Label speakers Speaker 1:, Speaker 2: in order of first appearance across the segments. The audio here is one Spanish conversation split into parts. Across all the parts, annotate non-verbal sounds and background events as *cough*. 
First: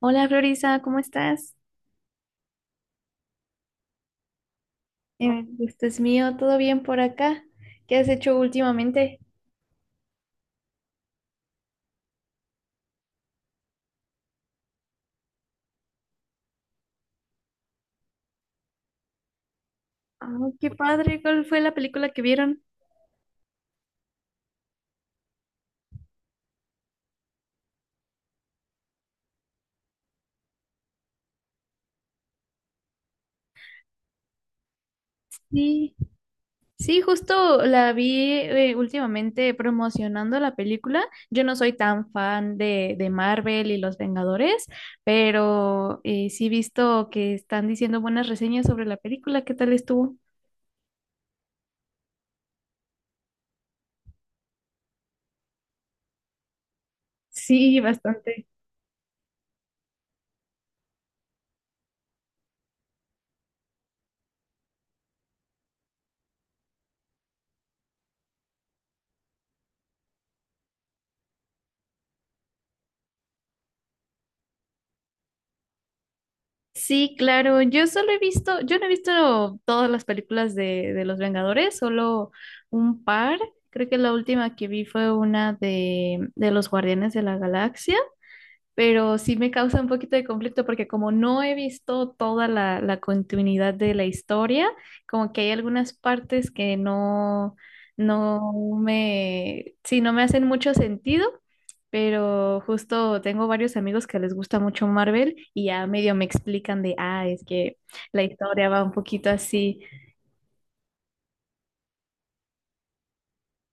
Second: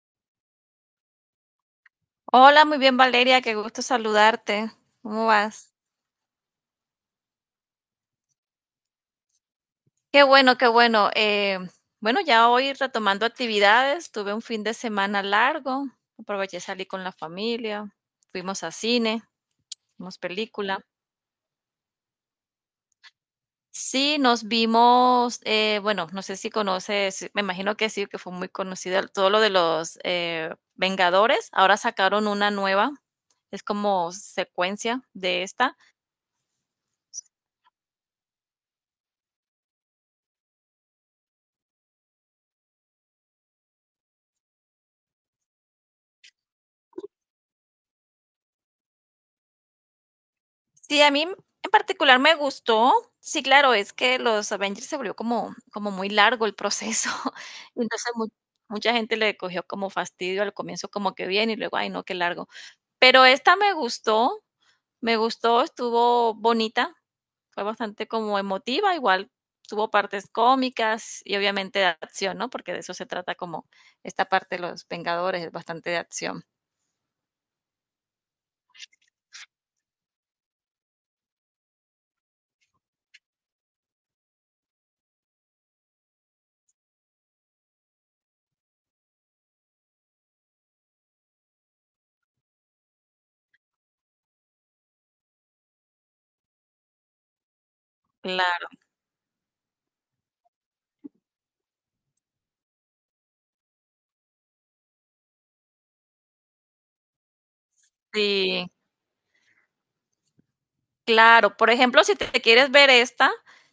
Speaker 1: Hola Florisa, ¿cómo estás?
Speaker 2: Hola, muy bien Valeria, qué gusto saludarte. ¿Cómo vas?
Speaker 1: Gusto es mío. ¿Todo bien por acá? ¿Qué has hecho últimamente?
Speaker 2: Qué bueno, qué bueno. Bueno, ya hoy retomando actividades, tuve un fin de semana largo, aproveché, salí con la familia, fuimos a cine, vimos
Speaker 1: Ah, qué
Speaker 2: película.
Speaker 1: padre, ¿cuál fue la película que vieron?
Speaker 2: Sí, nos vimos, bueno, no sé si conoces, me imagino que sí, que fue muy conocido todo lo de los Vengadores. Ahora sacaron una nueva, es como secuencia de esta.
Speaker 1: Sí, sí, justo la vi últimamente promocionando la película. Yo no soy tan fan de Marvel y los Vengadores, pero sí he visto que están diciendo buenas reseñas sobre la película. ¿Qué tal estuvo?
Speaker 2: Sí, a mí en particular me gustó. Sí, claro, es que los Avengers se volvió como muy largo el proceso. *laughs*
Speaker 1: Sí,
Speaker 2: Y entonces, mu
Speaker 1: bastante.
Speaker 2: mucha gente le cogió como fastidio al comienzo, como que bien, y luego, ay, no, qué largo. Pero esta me gustó, estuvo bonita, fue bastante como emotiva, igual tuvo partes cómicas y obviamente de acción, ¿no? Porque de eso se trata como esta parte de los Vengadores, es bastante de acción.
Speaker 1: Sí, claro. Yo solo he visto, yo no he visto todas las películas de los Vengadores, solo un par. Creo que la última que vi fue una de los Guardianes de la Galaxia, pero sí me causa un poquito de conflicto porque como no he visto toda la continuidad de la historia, como que hay algunas partes que no, no
Speaker 2: Claro,
Speaker 1: me, sí, no me hacen mucho sentido, pero justo tengo varios amigos que les gusta mucho Marvel y ya medio me explican de, ah, es que la historia
Speaker 2: sí.
Speaker 1: va un poquito así.
Speaker 2: Claro, por ejemplo, si te quieres ver esta,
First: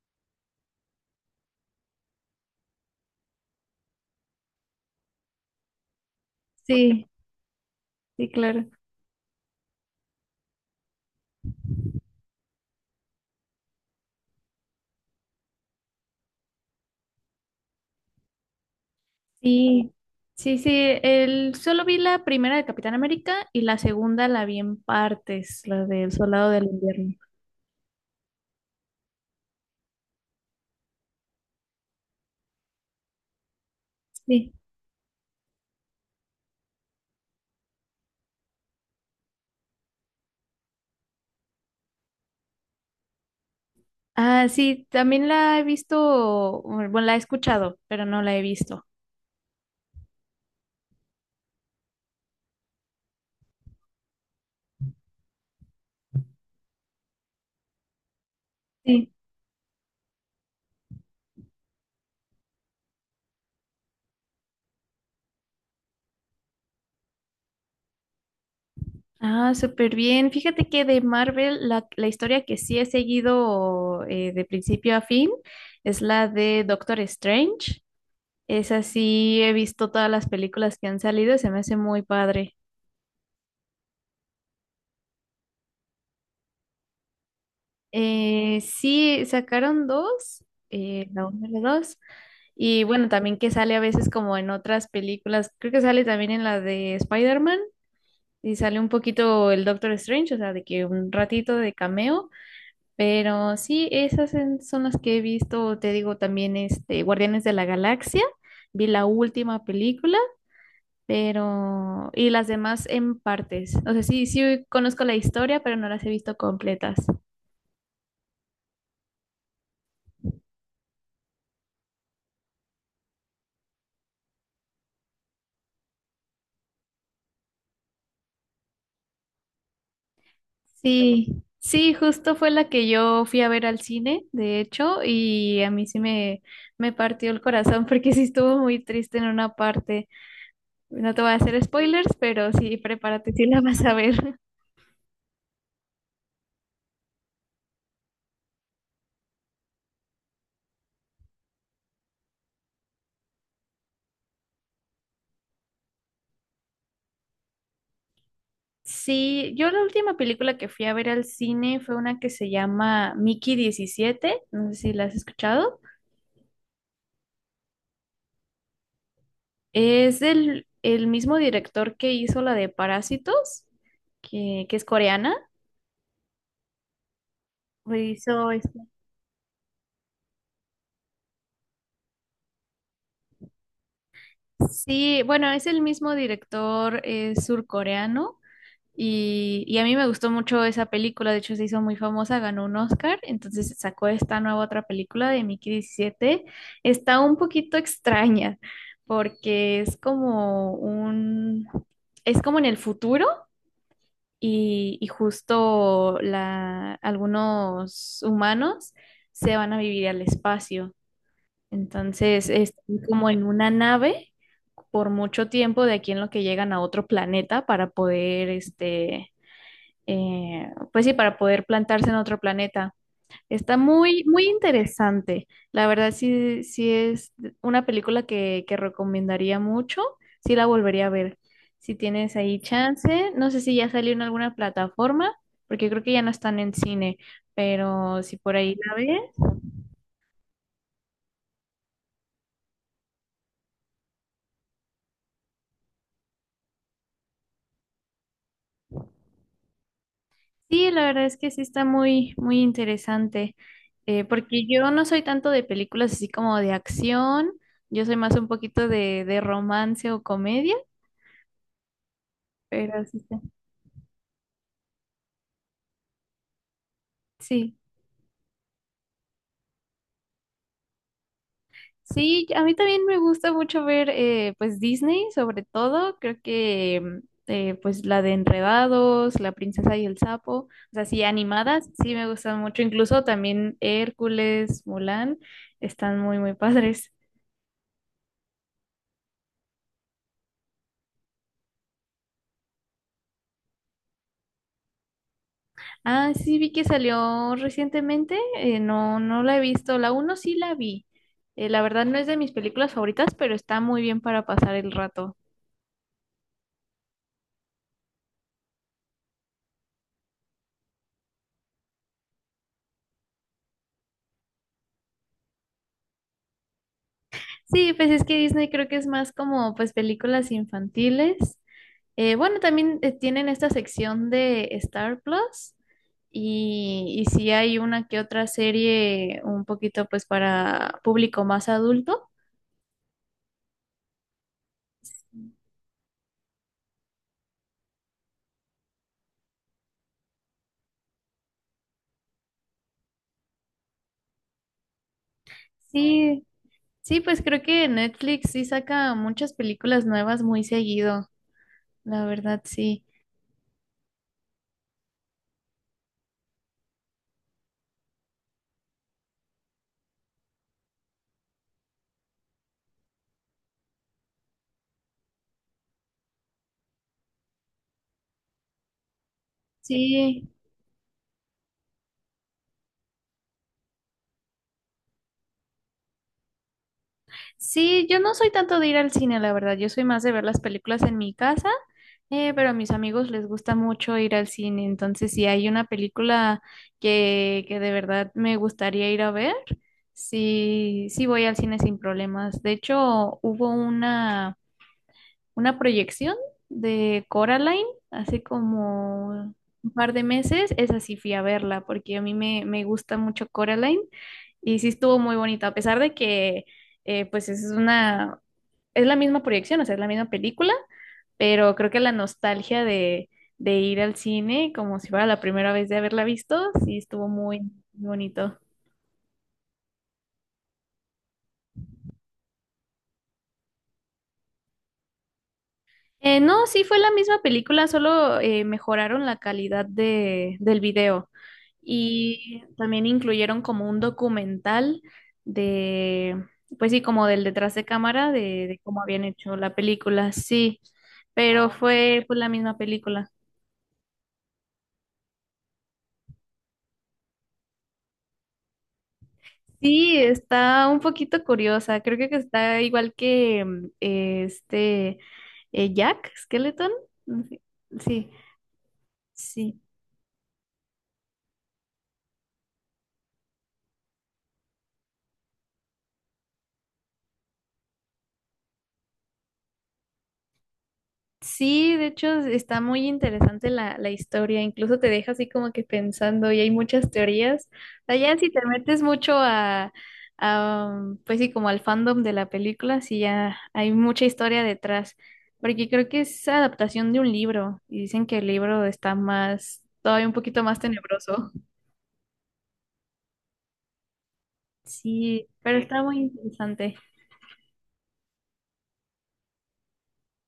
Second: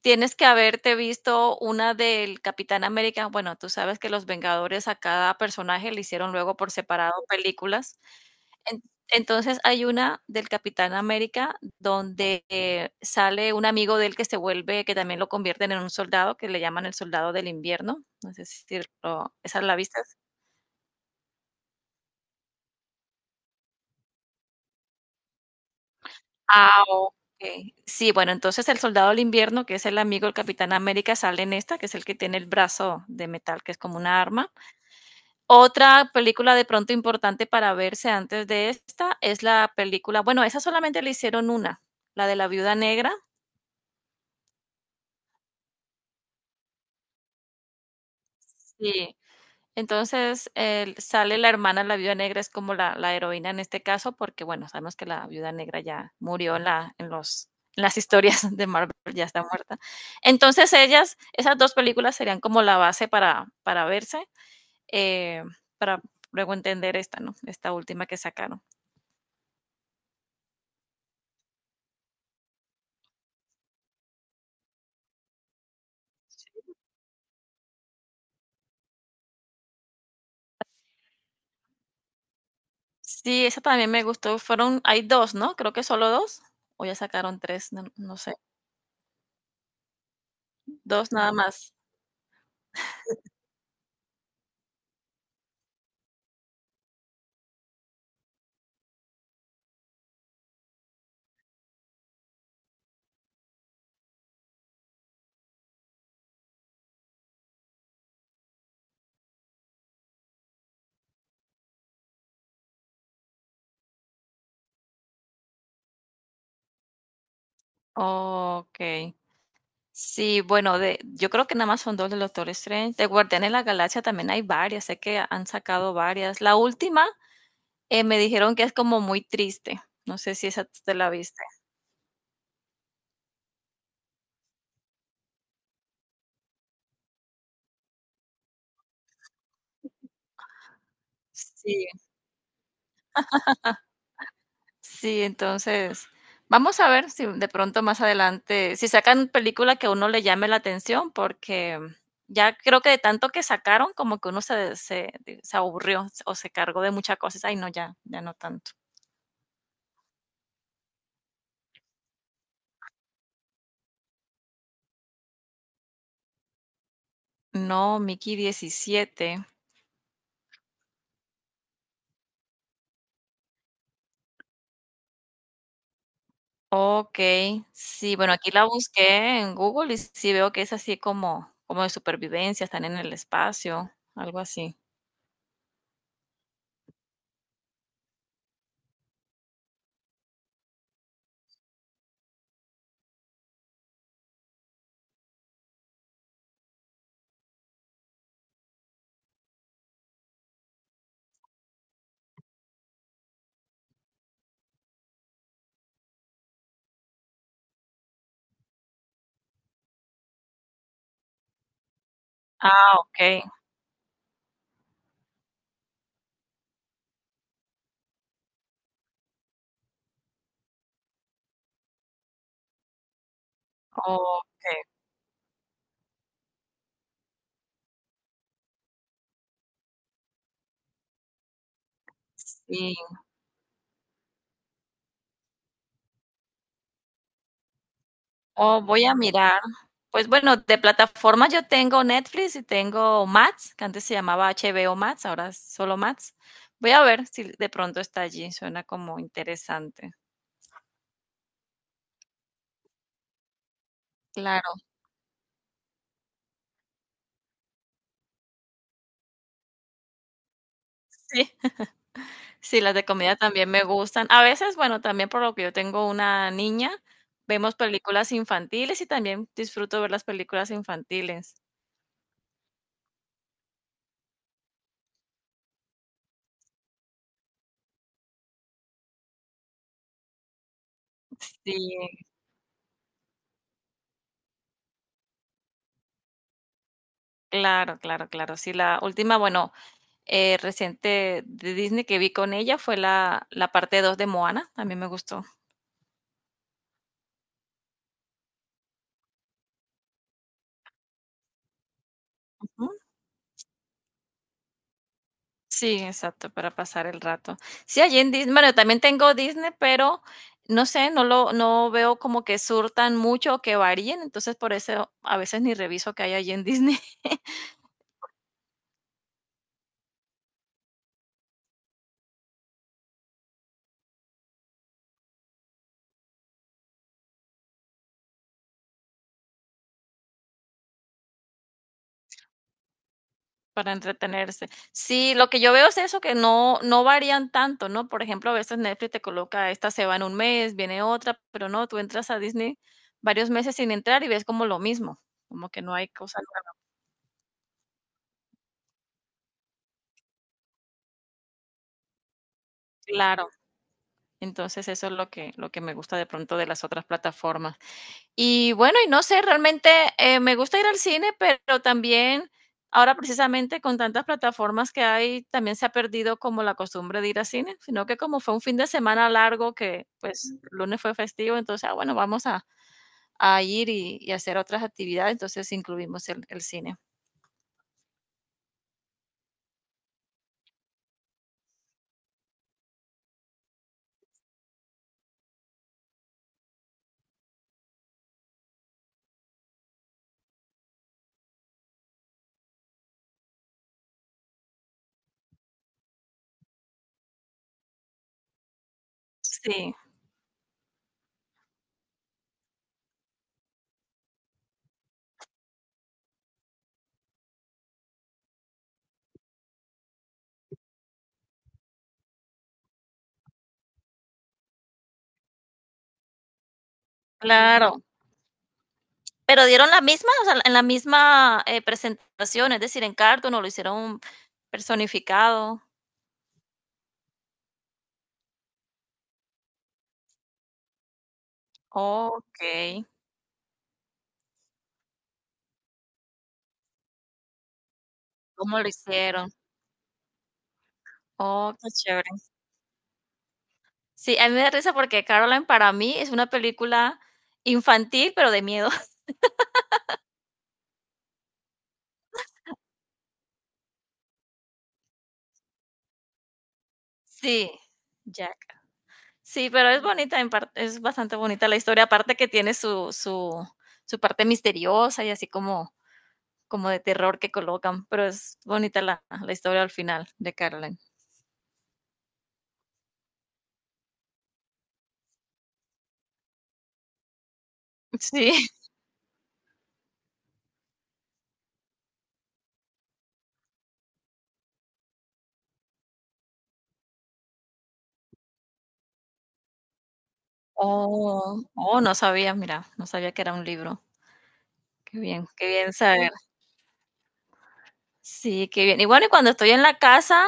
Speaker 2: tienes que haberte visto una del Capitán América. Bueno, tú sabes que los Vengadores a cada personaje le hicieron luego por
Speaker 1: Sí,
Speaker 2: separado películas.
Speaker 1: sí, claro.
Speaker 2: En- entonces hay una del Capitán América donde sale un amigo de él que se vuelve, que también lo convierten en un soldado, que le llaman el soldado del invierno. No sé si lo, esa la
Speaker 1: Sí,
Speaker 2: viste.
Speaker 1: sí, sí, el, solo vi la primera de Capitán América y la segunda la vi en partes, la del Soldado del
Speaker 2: Ah,
Speaker 1: Invierno.
Speaker 2: okey. Sí, bueno, entonces el Soldado del Invierno, que es el amigo del Capitán América, sale en esta, que es el que tiene el brazo de metal, que es como una arma.
Speaker 1: Sí.
Speaker 2: Otra película de pronto importante para verse antes de esta es la película bueno, esa solamente le hicieron una, la de la Viuda Negra.
Speaker 1: Ah, sí, también la he visto, bueno, bueno, la he escuchado, pero no la he visto.
Speaker 2: Sí. Entonces, el sale la hermana, la viuda negra es como la heroína en este caso, porque, bueno, sabemos que la viuda negra ya murió en la en los en las historias *laughs* de Marvel,
Speaker 1: Sí.
Speaker 2: ya está muerta. Entonces, ellas esas 2 películas serían como la base para verse, eh, para luego entender esta, ¿no? Esta última que sacaron.
Speaker 1: Ah, súper bien. Fíjate que de Marvel, la historia que sí he seguido de principio a fin es la de Doctor Strange. Esa sí he visto todas las películas que han salido, se me hace muy padre.
Speaker 2: Sí, esa también me gustó, fueron hay dos, ¿no? Creo que solo 2 o ya sacaron tres, no sé,
Speaker 1: Sí, sacaron dos,
Speaker 2: dos
Speaker 1: la
Speaker 2: nada
Speaker 1: uno y
Speaker 2: más.
Speaker 1: la dos. Y bueno, también que sale a veces como en otras películas, creo que sale también en la de Spider-Man y sale un poquito el Doctor Strange, o sea, de que un ratito de cameo, pero sí, son las que he visto, te digo también este Guardianes de la Galaxia, vi la última película, pero y las demás en partes. O sea, sí, sí conozco la historia, pero no las he visto completas.
Speaker 2: Okey. Sí, bueno, de, yo creo que nada más son dos de Doctor Strange. De Guardianes de la Galaxia también hay varias, sé que han sacado varias. La última me dijeron que es como muy triste. No sé si esa tú te la
Speaker 1: Sí,
Speaker 2: viste.
Speaker 1: sí, justo fue la que yo fui a ver al cine, de hecho, y a mí sí me partió el corazón *laughs* porque sí estuvo muy triste en una parte. No te voy a hacer
Speaker 2: Sí,
Speaker 1: spoilers, pero sí, prepárate, sí la vas a ver. *laughs*
Speaker 2: sí, entonces vamos a ver si de pronto más adelante, si sacan película que a uno le llame la atención, porque ya creo que de tanto que sacaron, como que uno se se, aburrió o se cargó de muchas cosas. Ay, no, ya, ya no tanto.
Speaker 1: Sí, yo la última película que fui a ver al cine fue una que se llama Mickey diecisiete. No sé si la has escuchado.
Speaker 2: No, Mickey 17.
Speaker 1: Es del el mismo director que hizo la de Parásitos, que es coreana.
Speaker 2: Okey. Sí, bueno, aquí
Speaker 1: Hizo
Speaker 2: la busqué en Google y sí veo que es así como de supervivencia, están en el espacio, algo así.
Speaker 1: sí, bueno, es el mismo director surcoreano y a mí me gustó mucho esa película, de hecho se hizo muy famosa, ganó un Oscar, entonces sacó esta nueva otra película de Mickey 17. Está un poquito extraña porque es como en el futuro y justo la, algunos humanos se van a vivir al espacio, entonces es
Speaker 2: Ah,
Speaker 1: como
Speaker 2: okey,
Speaker 1: en una nave por mucho tiempo de aquí en lo que llegan a otro planeta para poder, este, pues sí, para poder plantarse en otro planeta. Está muy, muy
Speaker 2: okey,
Speaker 1: interesante. La verdad, sí, sí es una película que recomendaría mucho. Sí la volvería a ver. Si tienes ahí
Speaker 2: sí.
Speaker 1: chance, no sé si ya salió en alguna plataforma, porque creo que ya no están en cine, pero si por ahí
Speaker 2: Oh,
Speaker 1: la
Speaker 2: voy a
Speaker 1: ves.
Speaker 2: mirar. Pues, bueno, de plataformas yo tengo Netflix y tengo Max, que antes se llamaba HBO Max, ahora es solo Max. Voy a ver si de pronto está allí, suena como interesante.
Speaker 1: Sí, la verdad es que sí está muy, muy interesante, porque
Speaker 2: Claro,
Speaker 1: yo no soy tanto de películas así como de acción, yo soy más un poquito de romance o comedia,
Speaker 2: sí. Sí, las
Speaker 1: pero
Speaker 2: de
Speaker 1: sí
Speaker 2: comida
Speaker 1: está.
Speaker 2: también me gustan. A veces, bueno, también por lo que yo tengo una niña, vemos
Speaker 1: Sí,
Speaker 2: películas infantiles y también disfruto ver las películas infantiles.
Speaker 1: sí, a mí también me gusta mucho ver pues Disney, sobre todo. Creo que pues la de Enredados, La Princesa y el Sapo, o sea, sí,
Speaker 2: Sí,
Speaker 1: animadas, sí me gustan mucho, incluso también Hércules, Mulan, están muy, muy padres.
Speaker 2: claro, claro, claro. Sí, la última, bueno, reciente de Disney que vi con ella fue la parte dos de Moana 2, también me gustó.
Speaker 1: Ah, sí, vi que salió recientemente. No, no la he visto. La uno sí la vi. La verdad no es de mis
Speaker 2: Ujú.
Speaker 1: películas favoritas, pero está muy bien para pasar el rato.
Speaker 2: Sí, exacto, para pasar el rato. Sí, allí en Disney, bueno, también tengo Disney, pero no sé, no veo como que surtan mucho o que varíen, entonces por eso a veces ni reviso que hay allí en Disney.
Speaker 1: Sí, pues es que Disney creo que es más como pues películas infantiles. Bueno, también tienen esta sección de Star Plus y sí hay una que otra serie un poquito pues para público más adulto.
Speaker 2: Para entretenerse. Sí, lo que yo veo es eso, que no varían tanto, ¿no? Por ejemplo, a veces Netflix te coloca, esta se va en un mes, viene otra, pero no, tú entras a Disney varios meses sin entrar y ves como lo mismo, como que no hay cosa
Speaker 1: Sí,
Speaker 2: nueva.
Speaker 1: sí, pues creo que Netflix sí saca muchas películas nuevas muy seguido. La verdad, sí.
Speaker 2: Claro, entonces eso es lo que me gusta de pronto de las otras plataformas. Y bueno, y no sé, realmente, me gusta ir al cine, pero también ahora precisamente con tantas plataformas que hay, también se ha perdido como la costumbre de ir al cine, sino que como fue un fin de semana largo que,
Speaker 1: Sí,
Speaker 2: pues, lunes fue festivo, entonces, ah, bueno, vamos a ir y hacer otras actividades, entonces incluimos el cine.
Speaker 1: sí, yo no soy tanto de ir al cine, la verdad. Yo soy más de ver las películas en mi casa, pero a mis amigos les gusta mucho ir al cine. Entonces, si hay una película que de verdad me gustaría ir a ver, sí, sí voy al cine sin problemas. De hecho, hubo una proyección de Coraline hace como un
Speaker 2: Sí,
Speaker 1: par de meses. Esa sí fui a verla porque a mí me gusta mucho Coraline y sí estuvo muy bonito a pesar de que pues es la misma proyección, o sea, es la misma película, pero creo que la nostalgia de ir al cine como si fuera la primera vez de haberla visto, sí estuvo muy
Speaker 2: claro.
Speaker 1: bonito.
Speaker 2: Pero dieron la misma, o sea, en la misma, presentación, es decir, en cartón, o lo hicieron personificado.
Speaker 1: No, sí fue la misma película, solo mejoraron la calidad del video y
Speaker 2: Okey,
Speaker 1: también incluyeron como un documental de, pues sí, como del detrás de cámara
Speaker 2: ¿cómo
Speaker 1: de
Speaker 2: lo
Speaker 1: cómo habían
Speaker 2: hicieron?
Speaker 1: hecho la película, sí, pero
Speaker 2: Oh, qué
Speaker 1: fue
Speaker 2: chévere.
Speaker 1: pues la misma película.
Speaker 2: Sí, a mí me da risa porque Caroline para mí es una película infantil, pero de miedo. *laughs*
Speaker 1: Sí, está un poquito curiosa, creo que está igual que Jack Skeleton, no sé,
Speaker 2: Sí,
Speaker 1: sí,
Speaker 2: Jack. Sí,
Speaker 1: sí.
Speaker 2: pero es bonita en parte, es bastante bonita la historia, aparte que tiene su su parte misteriosa y así como, como de terror que colocan, pero es bonita la, la historia al final de Caroline.
Speaker 1: Sí, de hecho está muy interesante la historia, incluso te deja así como que pensando y hay muchas teorías. O sea, ya si
Speaker 2: Sí.
Speaker 1: te
Speaker 2: *laughs*
Speaker 1: metes mucho pues sí, como al fandom de la película, sí ya hay mucha historia detrás, porque creo que es adaptación de un libro y dicen que el libro está más, todavía un poquito más tenebroso.
Speaker 2: Oh, oh, no sabía, mira, no sabía que era un libro.
Speaker 1: Sí,
Speaker 2: Qué
Speaker 1: pero
Speaker 2: bien
Speaker 1: está muy
Speaker 2: saber.
Speaker 1: interesante.
Speaker 2: Sí, qué bien. Y bueno, y cuando estoy en la casa,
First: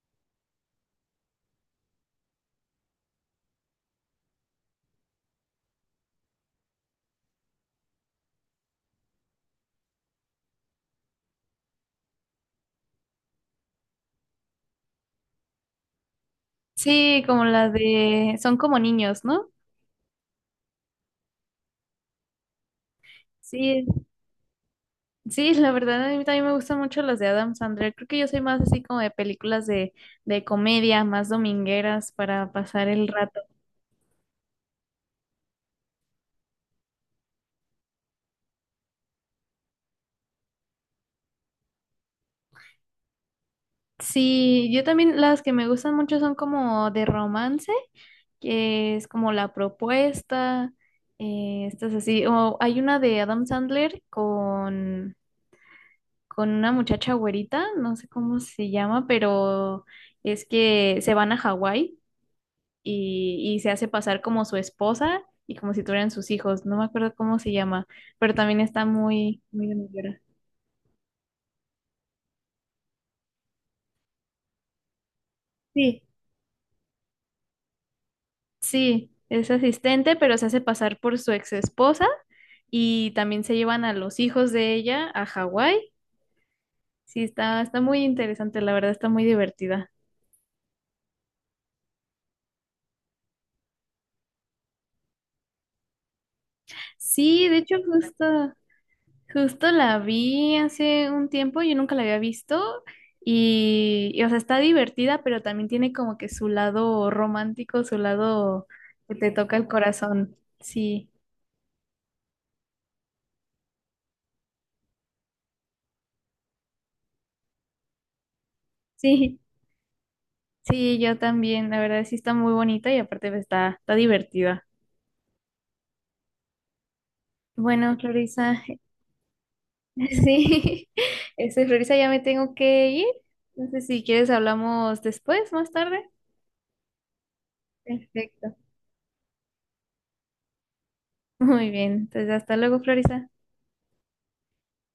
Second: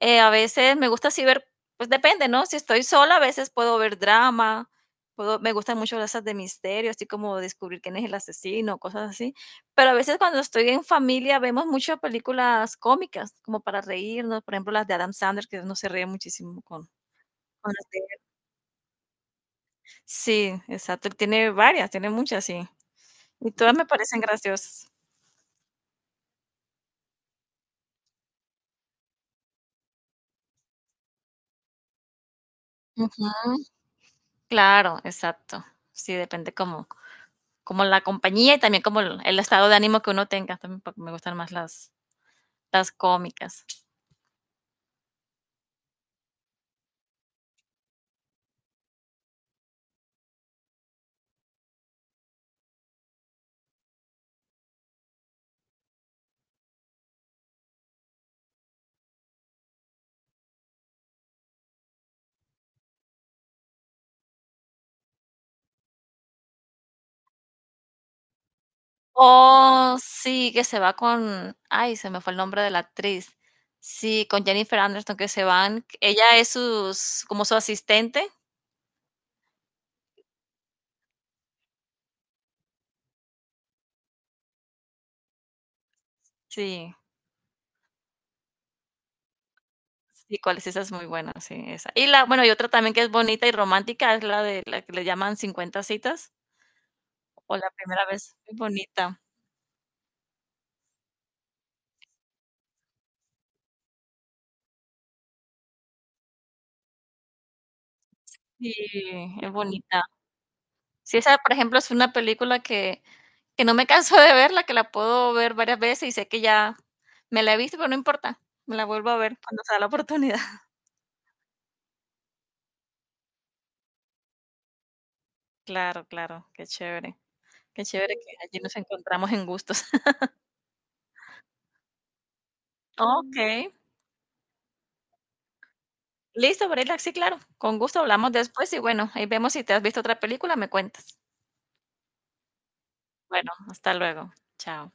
Speaker 2: a veces me gusta así ver, pues depende, ¿no? Si estoy sola, a veces puedo ver drama, puedo, me gustan mucho las de misterio, así como descubrir quién es el asesino, cosas así. Pero a veces cuando estoy en familia vemos muchas películas cómicas, como para reírnos, por ejemplo, las de Adam Sandler, que uno se ríe muchísimo con.
Speaker 1: Sí, como la
Speaker 2: Con las de él.
Speaker 1: de, son como niños, ¿no?
Speaker 2: Sí, exacto. Él tiene varias, tiene muchas, sí. Y todas me
Speaker 1: Sí,
Speaker 2: parecen graciosas.
Speaker 1: sí, la verdad a mí también me gustan mucho las de Adam Sandler. Creo que yo soy más así como de películas de comedia, más domingueras para pasar el rato.
Speaker 2: Ujú. Claro, exacto. Sí, depende cómo. Como la compañía y también como el estado de ánimo que uno tenga. También me gustan más las cómicas.
Speaker 1: Sí, yo también las que me gustan mucho son como de romance, que es como La Propuesta, estas así. O hay una de Adam Sandler con una muchacha güerita, no sé cómo se llama, pero es que se van a Hawái. Y, y se hace pasar como su esposa y como si tuvieran sus hijos. No me acuerdo cómo se llama, pero también está muy, muy de
Speaker 2: Oh,
Speaker 1: mollera.
Speaker 2: sí, que se va con, ay, se me fue el nombre de la actriz. Sí, con Jennifer Anderson que se van.
Speaker 1: Sí,
Speaker 2: Ella es sus, como su asistente.
Speaker 1: sí, es asistente, pero se hace pasar por su ex esposa y también se llevan a los hijos de ella a Hawái.
Speaker 2: Sí,
Speaker 1: Sí, está, está muy interesante, la verdad, está muy divertida.
Speaker 2: sí, cuál es esa es muy buena, sí, esa. Y la, bueno, y otra también que es bonita y romántica es la que le llaman 50 citas
Speaker 1: Sí,
Speaker 2: o
Speaker 1: de
Speaker 2: la
Speaker 1: hecho,
Speaker 2: primera vez.
Speaker 1: justo,
Speaker 2: Es bonita.
Speaker 1: justo la vi hace un tiempo, yo nunca la había visto o sea, está divertida, pero también tiene como que su lado romántico, su lado
Speaker 2: Sí,
Speaker 1: que te
Speaker 2: es
Speaker 1: toca el
Speaker 2: bonita.
Speaker 1: corazón. Sí,
Speaker 2: Sí, esa, por ejemplo, es una película que no me canso de verla, que la puedo ver varias veces y sé que ya me la he visto, pero no importa, me la vuelvo a
Speaker 1: sí,
Speaker 2: ver cuando sea la oportunidad. *laughs*
Speaker 1: sí, yo también, la verdad sí está muy bonita y aparte pues, está, está divertida.
Speaker 2: Claro, claro, qué
Speaker 1: Bueno,
Speaker 2: chévere que allí
Speaker 1: Florisa,
Speaker 2: nos
Speaker 1: *laughs*
Speaker 2: encontramos en gustos. *laughs*
Speaker 1: sí, este, Florisa, ya me tengo que ir.
Speaker 2: Okey,
Speaker 1: Entonces, si quieres, hablamos después, más tarde.
Speaker 2: listo, Brela, sí, claro, con gusto hablamos
Speaker 1: Perfecto.
Speaker 2: después y bueno, ahí vemos si te has visto otra película, me cuentas.
Speaker 1: Muy bien, entonces hasta luego, Florisa.
Speaker 2: Bueno, hasta luego, chao.